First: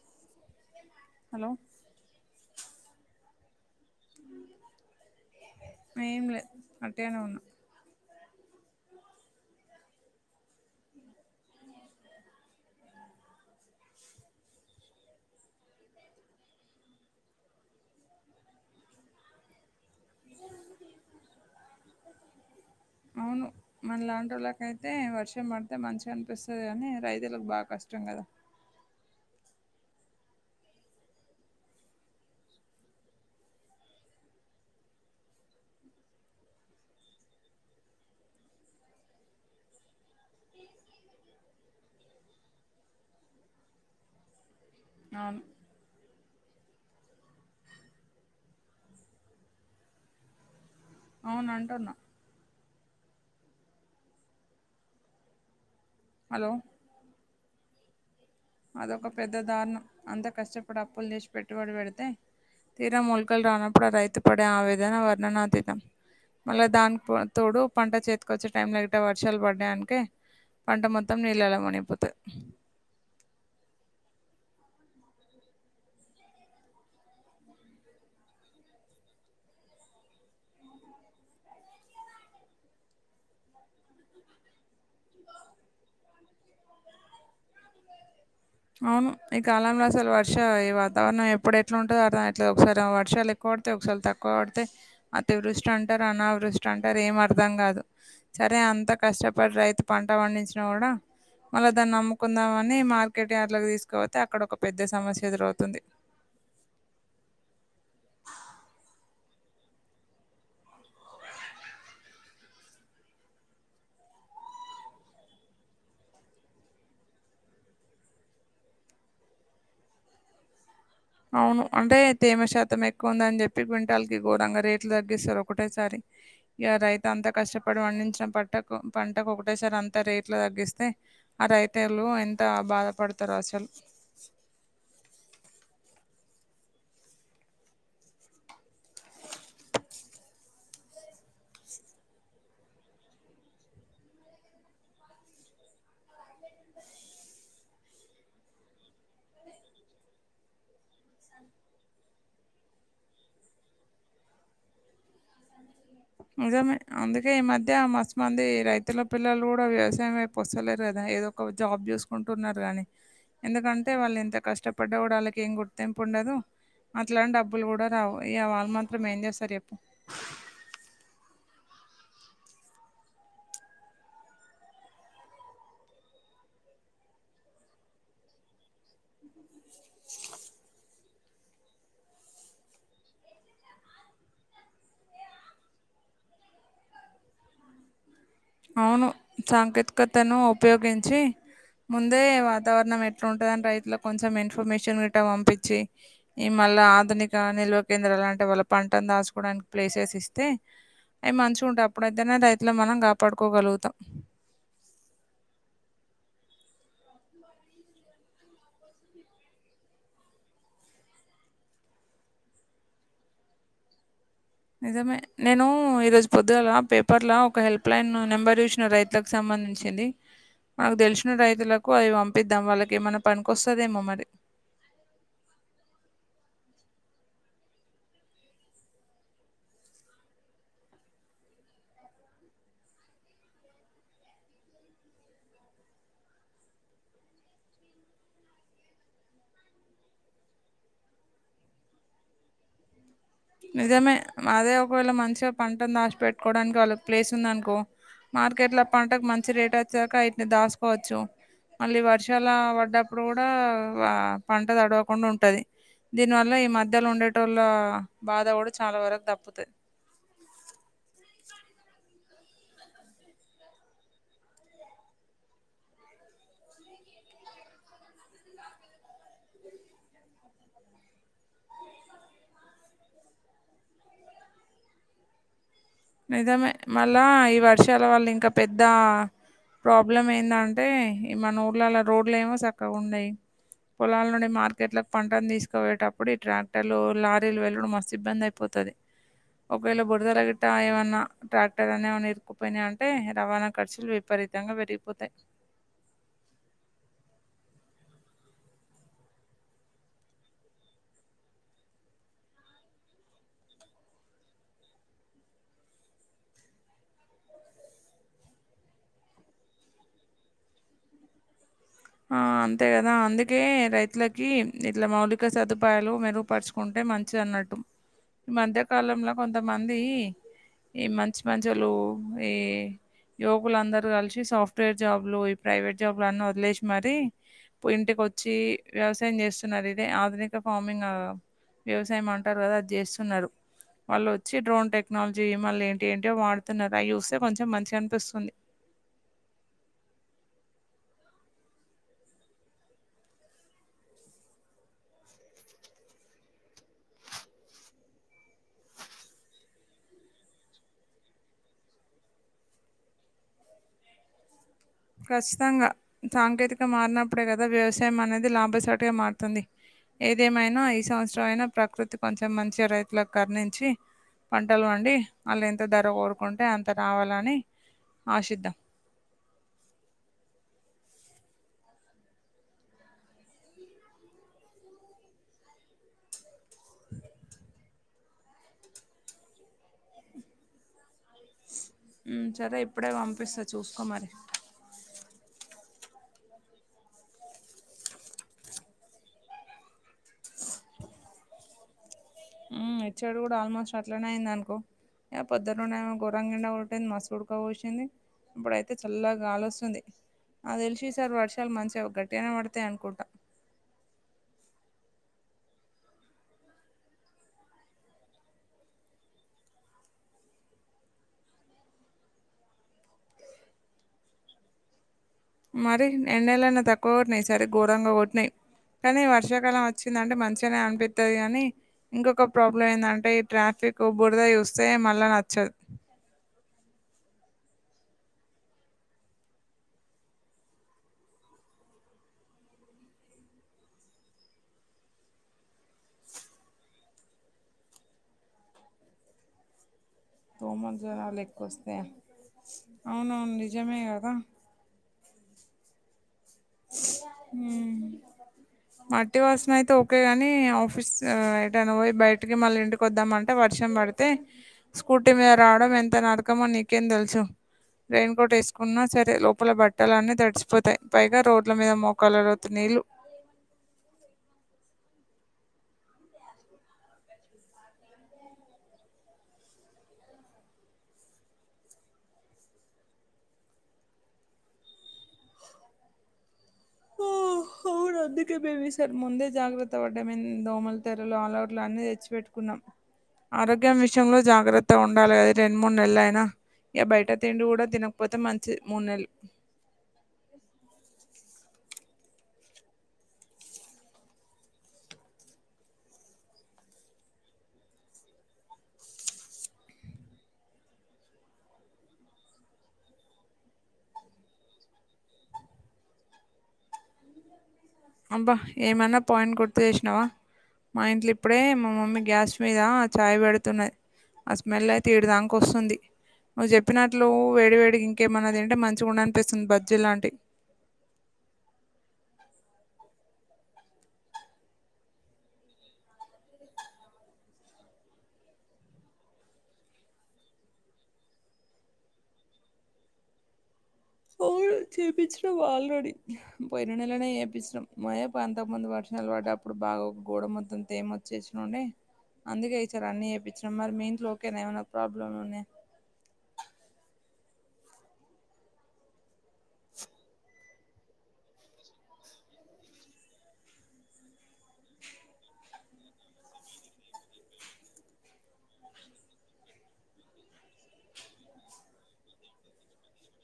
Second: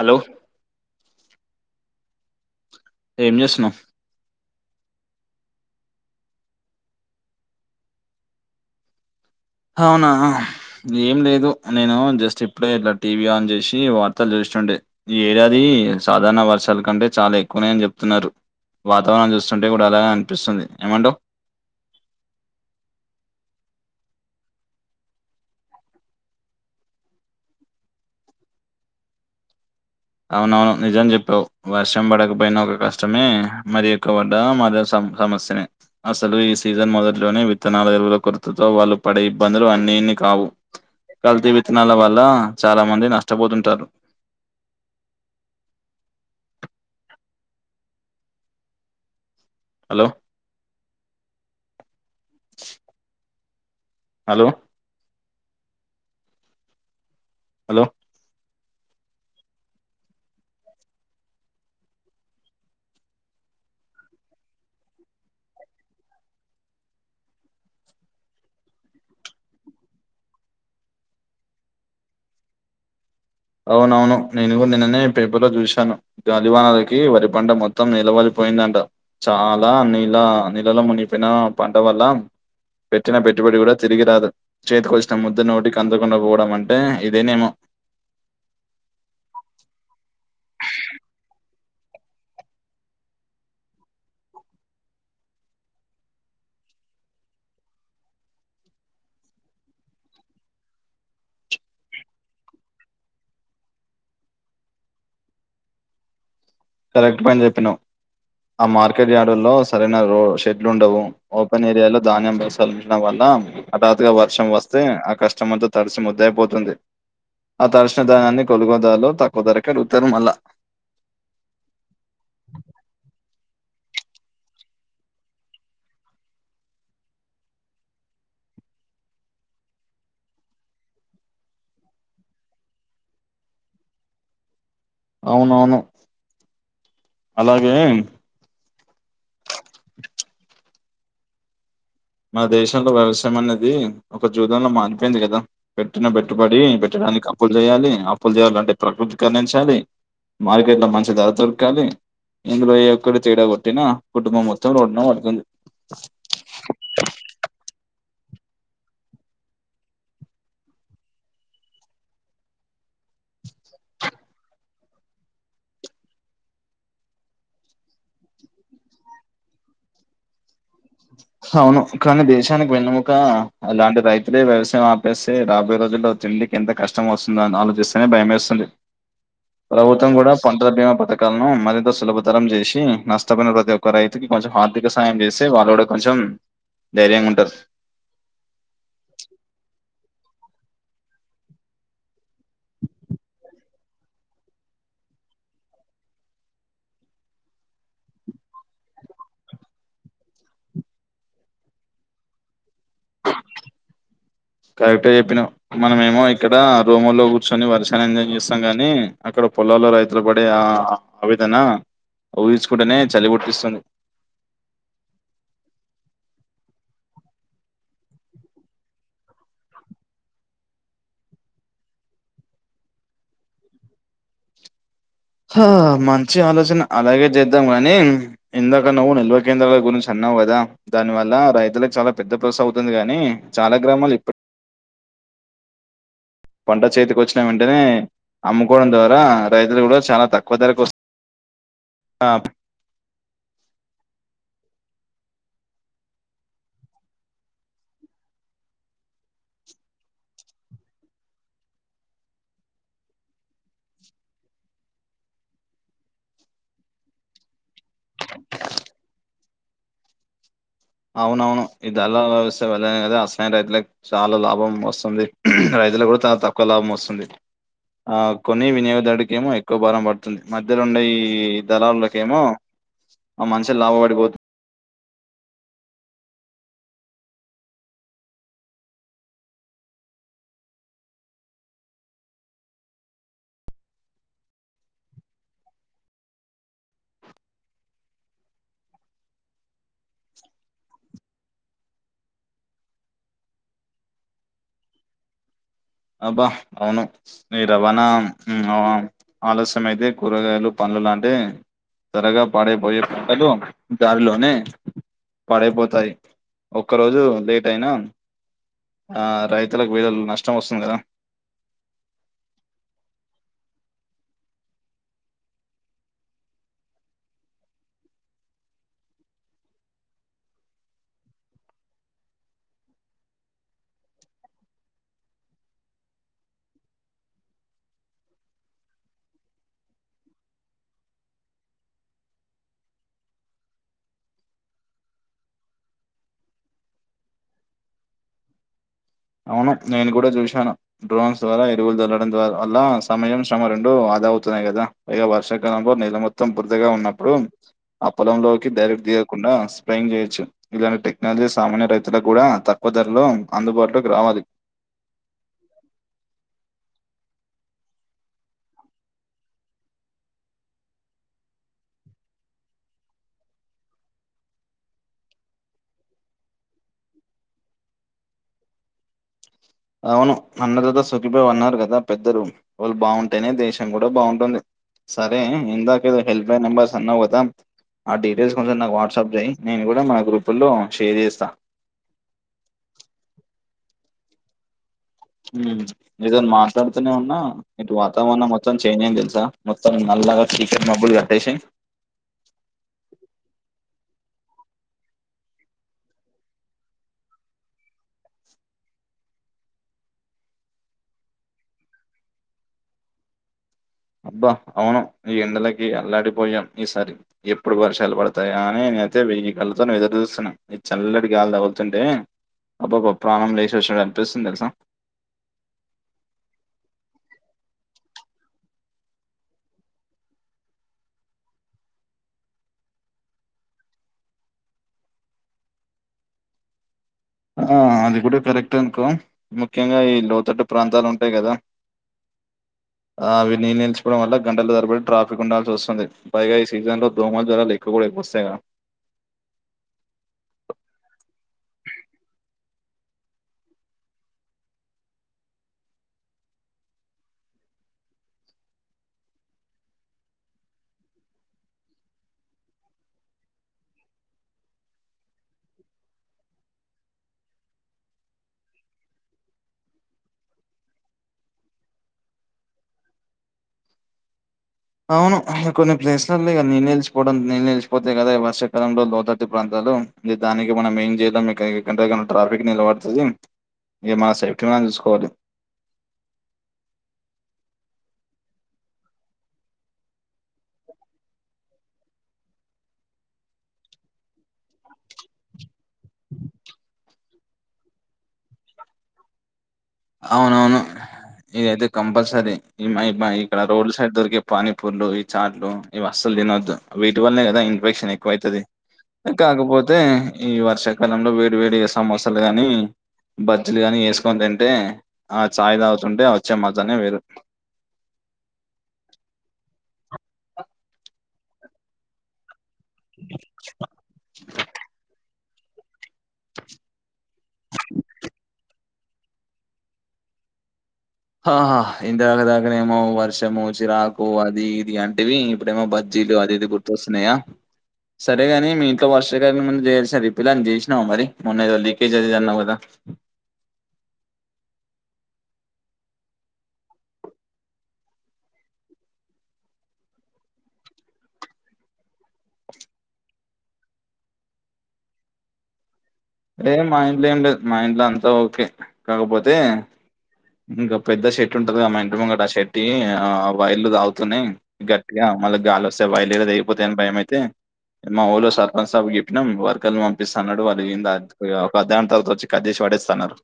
Hello hello ఏం చేస్తున్నావ్ ఏం లే వట్టిగానే ఉన్నా అవునా ఏం లేదు నేను జస్ట్ ఇప్పుడే ఇట్లా టీవీ ఆన్ చేసి వార్తలు చూసి టే ఈ ఏడాది సాధారణ వర్షాల కంటే చాలా ఎక్కువనే అని చెప్తున్నారు వాతావరణం చూస్తుంటే కూడా ప్పు అలాగ అనిపిస్తుంది ఏమంటావ్ మనలాంటి వాళ్ళక అయితే వర్షం పడితే మంచిగా అనిపిస్తుంది అని రైతులకు బాగా కష్టం కదా అవునవును నిజం చెప్పావు వర్షం పడకపోయిన ఒక కష్టమే మరియక్క వడ్డ మద సమస్యనే అసలు ఈ సీజన్ మొదట్లోనే విత్తనాల ఎరువుల కొరతతో వాళ్ళు పడే ఇబ్బందులు అన్ని ఇన్ని కావు కల్తీ విత్తనాల వల్ల చాలా మంది నష్టపోతుంటారు ఆవును హలో అవును అంటున్నా హలో హలో హలో అదొక పెద్ద దారుణం అంత కష్టపడి అప్పులు తెచ్చి పెట్టుబడి పెడితే తీర ముల్కలు రానప్పుడు రైతు పడే ఆవేదన వర్ణనాతీతం మళ్ళా దానికి తోడు పంట చేతికి వచ్చే టైంలో అయితే వర్షాలు పడ్డానికి పంట మొత్తం నీళ్ళలో మునిగిపోతది అవునవును నేను నిన్ననే పేపర్లో చూశాను గాలి వానలకి వరి పంట మొత్తం నిలవలి పోయిందంట చాలా నీళ నీళ్ళలో మునిగిపోయిన పంట వల్ల పెట్టిన పెట్టుబడి కూడా తిరిగి రాదు చేతికి వచ్చిన ముద్ద నోటికి అందకుండా పోవడం అంటే ఇదేనేమో అవును ఈ కాలంలో అసలు వర్ష ఈ వాతావరణం ఎప్పుడు ఎట్లా ఉంటుందో అట్లా ఒకసారి వర్షాలు ఎక్కువ పడితే ఒకసారి తక్కువ పడితే అతి వృష్టి అంటారు అనావృష్టి అంటారు ఏం అర్థం కాదు సరే అంత కష్టపడి రైతు పంట వం పండించిన కూడా మళ్ళీ దాన్ని నమ్ముకుందాం అని మ మార్కెట్ యార్డులకు తీసుకపోతే అక్కడ ఒక పెద్ద సమస్య ఎదురవుతుంది కరెక్ట్ పైన చెప్పినావు ఆ మార్కెట్ యార్డుల్లో సరైన రో షెడ్లు ఉండవు ఓపెన్ ఏరియాలో ధాన్యం బలించడం వల్ల హఠాత్గా వర్షం వస్తే ఆ కష్టం అంతా తడిసి ముద్దయిపోతుంది ఆ తర్శణదానాన్ని కొలుగోదాలో తక్కువ ధరకే అడుగుతారు మళ్ల అవును అంటే తేమ శాతం ఎక్కువ ఉందని చెప్పి క్వింటాల్ కి ఘోరంగా రేట్లు తగ్గిస్తారు ఒకటేసారి ఇక రైతు అంతా కష్టపడి పండించడం పట్టు పంటకు పంటకు ఒకటేసారి అంత రేట్లు తగ్గిస్తే ఆ రైతులు ఎంత బాధపడతారు అస అ అవునవును అలాగే మన దేశంలో వ్యవసాయం అనేది ఒక జూదంల మారిపోయింది కదా పెట్టిన పెట్టుబడి పెట్ట దానికి అప్పులు చేయాలి అప్పులు చేయాలి అంటే ప్రకృతి కరుణించాలి. మార్కెట్ లో మంచి ధర దొరకాలి ఇందులో ఏ ఒక్కటి తేడా కొట్టినా కుటుంబం మొత్తం రోడ్డున పడుతుంది నిజమే అందుకే ఈ మధ్య మస్ మంది రైతుల పిల్లలు కూడా వ్యవసాయం వైపు వస్తలేరు కదా ఏదో ఒక జాబ్ చూసుకుంటున్నారు గానీ ఎందుకంటే వాళ్ళు ఎంత కష్టపడ్డ కూడా వాళ్ళకి ఏం గుర్తింపు ఉండదు. అట్లా అని డబ్బులు కూడా రావు వాళ్ళు మాత్రం ఏం చేస్తారు చెప్పు అవును కానీ దేశానికి వెన్నెముక అలాంటి రైతులే వ్యవసాయం ఆపేస్తే రాబోయే రోజుల్ తిండికి ఎంత కష్టం వస్తుందో అని ఆలోచిస్తేనే భయమేస్తుంది ప్రభుత్వం కూడా పంటల బీమా పథకాలను మరింత సులభతరం చేసి నష్టపోయిన ప్రతి ఒక్క రైతుకి కొంచెం ఆర్థిక సాయం చేస్తే వాళ్ళు కూడా కొంచెం ధైర్యంగా ఉంటది. అవును సాంకేతికతను ఉపయోగించి ముందే వాతావరణం ఎట్లుంటదని రైతులకు కొంచెం ఇన్ఫర్మేషన్ గట్ట పంపించి ఈ వాళ్ళ ఆధునిక నిల్వ కేంద్రాలు అంటే వాళ్ళ పంటను దాచుకోవడానికి ప్లేసెస్ ఇస్తే అవి మంచిగా ఉంటా అప్పుడేతేనా రైతుల మనం గాపాడుకోగలుగుతాం. కరెక్టే చెప్పినవ్ మనమేమో ఐ ఇక్కడ రూమ్ లో కూర్చొని వర్షాన్ని ఎంజాయ్ చేస్తాం కాని అక్కడ పొలాల్లో రైతులు పడే ఆ ఆవే దాన ఊహించకుంటేనే చలి పుట్టిస్తుంది. నిజమే నేను ఈరోజు పొద్దుగాల పేపర్ లా ఒక హెల్ప్ లైన్ నెంబర్ చూసినా రైతులకు సంబం సంబంధించింది మనకు తెలిసిన రైతులకు అవి పంపిద్దాం వాళ్ళకి ఏమన్నా పనికొస్తాదేమో మరి ఆ మంచి ఆలోచన అలాగే జెద్దాం గాని ఇందాక నువ్వు నిల్వ కేంద్రాల గురించి అన్న అవధ దాని వల్ల రైతులకు చాలా పెద్ద ప్రాసెస్ అవుతుంది గాని చాలా గ్రామాలు ఇప్పటి పంట చేతికి వచ్చిన వెంటనే అమ్ముకోవడం ద్వారా రైతులు కూడా చాలా తక్కువ ధరకు వస్ అప్ నిజమే అదే ఒకవేళ మంచిగా పంటను దాచిపెట్టుకోవడానికి వాళ్ళకి ప్లేస్ ఉందనుకో మార్కెట్ లో పంటకు మంచి రేట్ వచ్చాక వీటిని దాసుకోవచ్చు. మళ్ళీ వర్షాల పడ్డప్పుడు కూడా పంట తడవకుండా ఉంటది. దీని వల్ల ఈ మధ్యలో ఉండేటోల్ల బాధ కూడా చాలా వరకు దప్పుతది వలస వెళ్ల కథ అసలైన రైతులకు చాలా లాభం వస్తుంది. రైతులకు కూడా చాలా తక్కువ లాభం వస్తుంది. ఆ కొన్ని వినియోగదారుడుకేమో ఎక్కువ భారం పడుతుంది మధ్యలోండే ఈ దళారులకేమో ఆ మనుషులు లాభ పడిపోతు నిజమే మల్ల ఈ వర్షాల వల్ల ఇంకా పెద్ద ప్రాబ్లం ఏందంటే ఈ మన ఊళ్లలో రోడ్లు ఏమో సక్కగా ఉండయి. పొలాల నుండి మార్కెట్ లో పంటను తీసుకుపోయేటప్పుడు ఈ ట్రాక్టర్లు లారీలు వెల్లుడు మస్తు ఇబ్బంది అయిపోతు ఒకవేళ బురద రాగేట్ ట ఏమన్నా ట్రాక్టర్ అనే ఏమైనా ఇరుక్కుపోయినాయి అంటే రవాణా ఖర్చులు విపరీతంగా పెరిగిపోతాయి. అబ్బా అవును ఈ రవాణా ఆలస్యం అయితే కూరగాయలు పం లాంటి త్వరగా పాడైపోయే పంటలు దారిలోనే పాడైపోతాయి ఒక్కరోజు లేటయినా ఆ రైతులకు వేలల్లో నష్టం వస్తుంది కదా ఆ అంతే కదా అందుకే రైతులకి ఇట్లా మౌలిక సదుపాయాలు మెరుగుపరుచుకుంటే మంచిదన్నట్టు ఈ మధ్య కాలంలో కొంతమంది ఈ మంచి మంచోళ్ళు ఏ యువకులందరూ కలిసి సాఫ్ట్వేర్ జాబ్లు ఈ ప్రైవేట్ జాబ్లు అన్నీ వదిలేసి మరి ఇంటికొచ్చి వ్యవసాయం చేస్తున్నారు ఇదే ఆధునిక ఫార్మింగ్ వ్యవసాయం అంటారు కదా అది జెస్తున్నాడు. వాళ్ళు వచ్చి డ్రోన్ టెక్నాలజీ మళ్ళీ ఏంటి ఏంటో వాడుతున్నారు. అయి చూస్తే కొంచెం మంచిగా అనిపిస్తుంది. అవును నేను కూడా చూశాను డ్రోన్స్ ద్వారా ఎరువులు తల్లడం ద్వారా అల్ల సమయం స్రమ రెండు అద అవుతున్నాయి కదా పై వర్షాకాలంలో నీళ్ళ మొత్తం బురదగా ఉన్నప్పుడు ఆ పొల లోకి డైరెక్ట్ లేకుండా స్పయి చేయచ్చు ఇలాంటి టెక్నాలజీ సామాన్య రైతులకు కూడా తక్కువ ధరలో అందుబాటులో గ్రామాది ఖచ్చితంగా సాంకేతికత మారినప్పుడే కదా వ్యవసాయం అనేది లాభసటిగా మారుతుంది ఏదేమైనా ఈ సంవత్సరం అయినా ప్రకృతి కొంచెం మంచిగా రైతులకు కర్ణించి పంటలు పండి అలెంత ధర కోరుకుంటె అంత రావాలని ఆశీద్దాం అవును అన్న ధాత సుఖిబావ అన్నారు కదా పెద్దలు వాళ్ళు బాగుంటేనే దేశం కూడా బాగుంటుంది సరే ఇందాకేదో హెల్ప్ నెంబర్స్ అన్నావు కదా ఆ డీటెయిల్స్ కొంచం నాకు వాట్సాప్ చేయి నేను కూడా నా గ్రూపులో షేర్ చేస్ హ్మ్ సరే ఇప్పుడే పంపిస్తా చూసుకో మరి ఉమ్, నీతో మాట్లాడుతూనే ఉన్నా ఇటు వాతావరణం మొత్తం చేంజ్ అయింది తెలుసా మొత్తం నల్లగా చీకటి మాబులు కప్పేసి ఆ ఇట్సైడ్ కూడా ఆల్మోస్ట్ అట్లనే అయిందానుకో ఆ పొద్దునుండేమో గోరంగాయండా కొట్టింది మస్తు ఉడకపోసింది ఇప్పుడయితే చల్లగా గాలోస్తుంది నాక్తెల్సి ఈసారి వర్షాలు మంచిగా గట్టిగానే పడతాయి అనుకుంటా అబ్బా అవును ఈ ఎండలకి అల్లాడిపోయాం ఈసారి ఎప్పుడు వర్షాలు పడతాయి అని అయితే వెయ్యి కళ్ళతోని ఎదురు చూస్తున్నాం ఈ చల్లటి గాలి తగులుతుంటే అబాబా ప్రాణం లేచోచినాటు అనిపిస్తుంది తెల్సా మరి ఎండాలేనా తక్కువ కొట్నాయ ఈసారి ఘోరంగా కొట్నై కానీ వర్షాకాలం వచ్చిందంటే మంచిగానే అన్పితది కానీ ఇంకొక ప్రాబ్లం ఏందంటే ఈ ట్రాఫిక్ బురదా చూస్తే మళ్ళా నచ్చదు ఆ అది కూడా కరెక్ట్ అనుకో ముఖ్యంగా ఈ లోతట్టు ప్రాంతాలు ఉంటాయి కదా ఆ అవి నీల్ నిల్చిపోవడం వల్ల గంటలు ధరబడి ట్రాఫిక్ ఉండాల్సి వస్తుంది పైగా ఈ సీజన్ లో దోమలు జ్వరాలు ఎక్కువ కూడా రేపొస్తయ్య దోమలు చాలా ఎక్కువస్తాయ్ అవునవును నిజమే కదా హ్మ్మ్ మట్టి వాసన అయితే ఓకే గాని ఆఫీస్ ఎటైనాపోయి బయటకి మళ్ళ ఇంటికి వద్దామంటే వా వర్షం పడితే స్కూటీ మీద రావడం ఎంత నరకమో నీకేం తెలుసు రెయిన్ కోట్ వేసుకున్నా సరే లోపల బట్టలన్నీ తడిచిపోతాయి పై గ రోడ్ల మీద మోకాలలోతు నీళ్లు అవును కొన్ని ప్లేస్లలిగా నిల్ నిలిచిపోవడం నిల్ నిలిచిపోతేయి కదా వర్షాకాలంలో లోతటి ప్రాంతాలు దానికి మనం ఏం చేయలేం ఇక ఎందుకంటే ట్రాఫిక్ నిలబతాది ఇగ మా సేఫ్టీ మనం చూసుకోవాలి ఆ అవును అందుకే మేం ఈసారి ముందే జాగ్రత్తపడం దోమల తెరలు అల్అవుట్లు అన్ని తెచ్చిపెట్టుకున్నాం ఆరోగ్యం విషయంలో జాగ్రత్త ఉండాలి ఇ రెండ్ మూడ్ నేలైన ఇక బయట తిండి కూడా తినకపోతే మంచిది మూడు నెల్లు అవునవును ఏదైతే కంపల్సరీ ఇమెయిడ్ మై రోడ్ల సైడ్ దొరికే పానీపూర్లు ఈ చాట్లు ఇవి అస్సలు తినొద్దు వీటి వల్నే కదా ఇన్ఫెక్షన్ ఎక్కువైతది కాకపోతే ఈ వర్షాకాలంలో వేడి వేడిగా సమోసాలు గాని బజ్జీలు గాని ఏస్కోని తింటే ఆ చాయ్ తాగుతుంటే వచ్చే మజాయే వేరు అబ్బా ఏమన్నా పాయింట్ గుర్తు చేసినావా మా ఇంట్లు ఇప్పుడే మా మమ్మీ గ్యాస్ మీద ఆ చాయ్ పెడుతున్నది ఆ స్మెల్ అయితే ఏడదానక వస్తుంది నువ్వు చెప్పినట్లు వేడివేడి ఇంకేమన్నదింటే మంచిగుండనిపిస్తుంది బజ్జీ లాంటి ఆహా ఇంతదాకానేమో వర్షము చిరాకు అది ఇది అంటివి ఇప్పుడేమో బజ్ యిలు అది ఇది గుర్తొస్తున్నాయా సరేగాని మీ ఇంట్లో వాషరీ మేమన్న జెస రిపిల్ అని జేశినవా మరి మొన్నేదో లీకేజ్ అదిదన్నవకదా [inaudible] ఉ చెప్పిచ్చినం ఆల్రెడీ పోయిననేలనే చేపిచ్చినం మొయే పంతకముందు వర్షాల్ పడ్డప్పుడు బాగా ఒకగోడ మొత్తం తేమొచ్చేసినుండే అందుకే ఈసారి అన్ని చేపించినం మరి మీ ఇంట్లో ఓకేనా ఏమైనా ప్రాబ్లమ్లున్నయ లే మా ఇంట్లేమ్లేదు మా ఇంట్లో అంతా ఓకే కాకపోతే ఇంకా పెద్ద షర్ట్ ఉంటది మా ఇంటి ముంగట ఆ షెట్టి ఆ వైర్లు తాగుతునేయి గట్టిగా మళ్ళ గాలోస్తే వైర్లేడా తెగిపోతయని బయమైతే నే మా ఊళ్ళో సర్పంచిసాబ్కి జెప్పినం వర్కర్ని వంపిస్తాన్నడు వాళ్ళు ఏందని పోయ్ ఒక అద్ధగంట తర్వాతోచ్చి కట్జెషి వడెస్తన్నరు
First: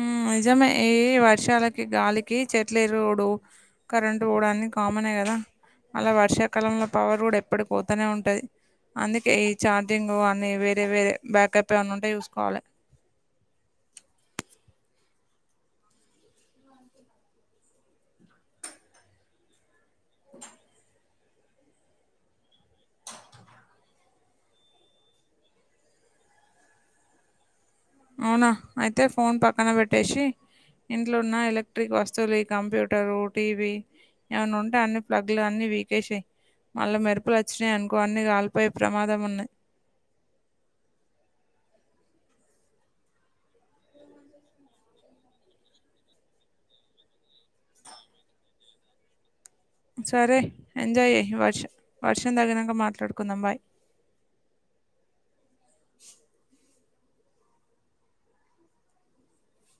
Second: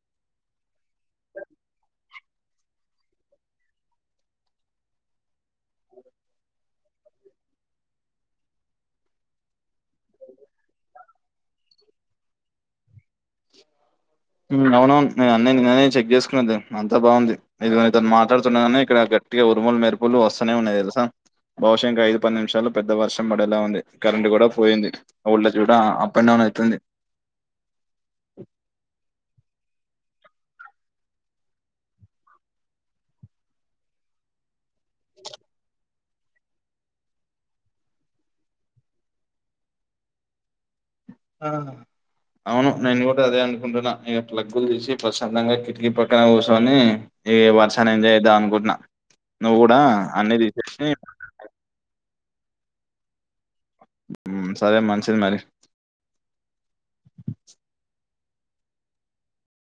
ఊమ్ ఇజమే యియి వర్షాలకి గాలికి చెట్లు ఇరుగుడు కరెంటు ఓవుడన్ని కామనే గదా అలా వర్షాకాలంలో పవర్ గూడా ఎప్పుడు పోతనే ఉంటది అందుకే ఈ ఛార్జింగ్ అని వేరే వేరే బ్యాకప్ ఏమన్నుంటే చూసుకోవలె [inaudible] ఉమ్ అవునవును నే అన్నయ నినే చెక్ చేసుకున్నది అంతా బాగుంది ఇదిగో నీతో మాట్లాడుతున్నగని ఇక్కడగత్ ట్టిగ ఉరుములు మెరుపులు వస్తూనే ఉన్నాయి తెలుసా బహుశా ఇంక ఐదు పది నిమిషాలు పెద్ద వర్షం పడేలా ఉంది కరెంట్ గూడా పోయింది వాల్టెజ్ కూడా ఆ అప్పేండౌన్ అయితుంది అవున అయితే ఫోన్ పక్కన పెట్టేసి ఇంట్లో ఉన్న ఎలక్ట్రిక్ వస్తువులు ఈ కంప్యూటరు టీవీ ఏమన్నుంటే అన్ని ప్లగ్లు అన్ని పీకేసేయ్ మళ్ళ మెరుపులు వచ్చినయనుకో అన్ని కాలిపోయే ప్రమాదం ఉన్నాయి ఆ అవును నేను కూడా అదే అనుకుంటున్నా ఇక ప్లగ్గులు తీసి ప్రశాంతంగా కిటికీ పక్కన కూసొని ఇ వర్షాన్ని ఎంజాయ్ జేద్దాం అనుకుంటున్నా నువ్వు కూడా అన్ని సరే తీసేసి ఎంజాయ్ చేయి వర్ష వర్షం తగినక మాట్లాడుకుందం బాయ్ ఉమ్ సరే మంచిది మరి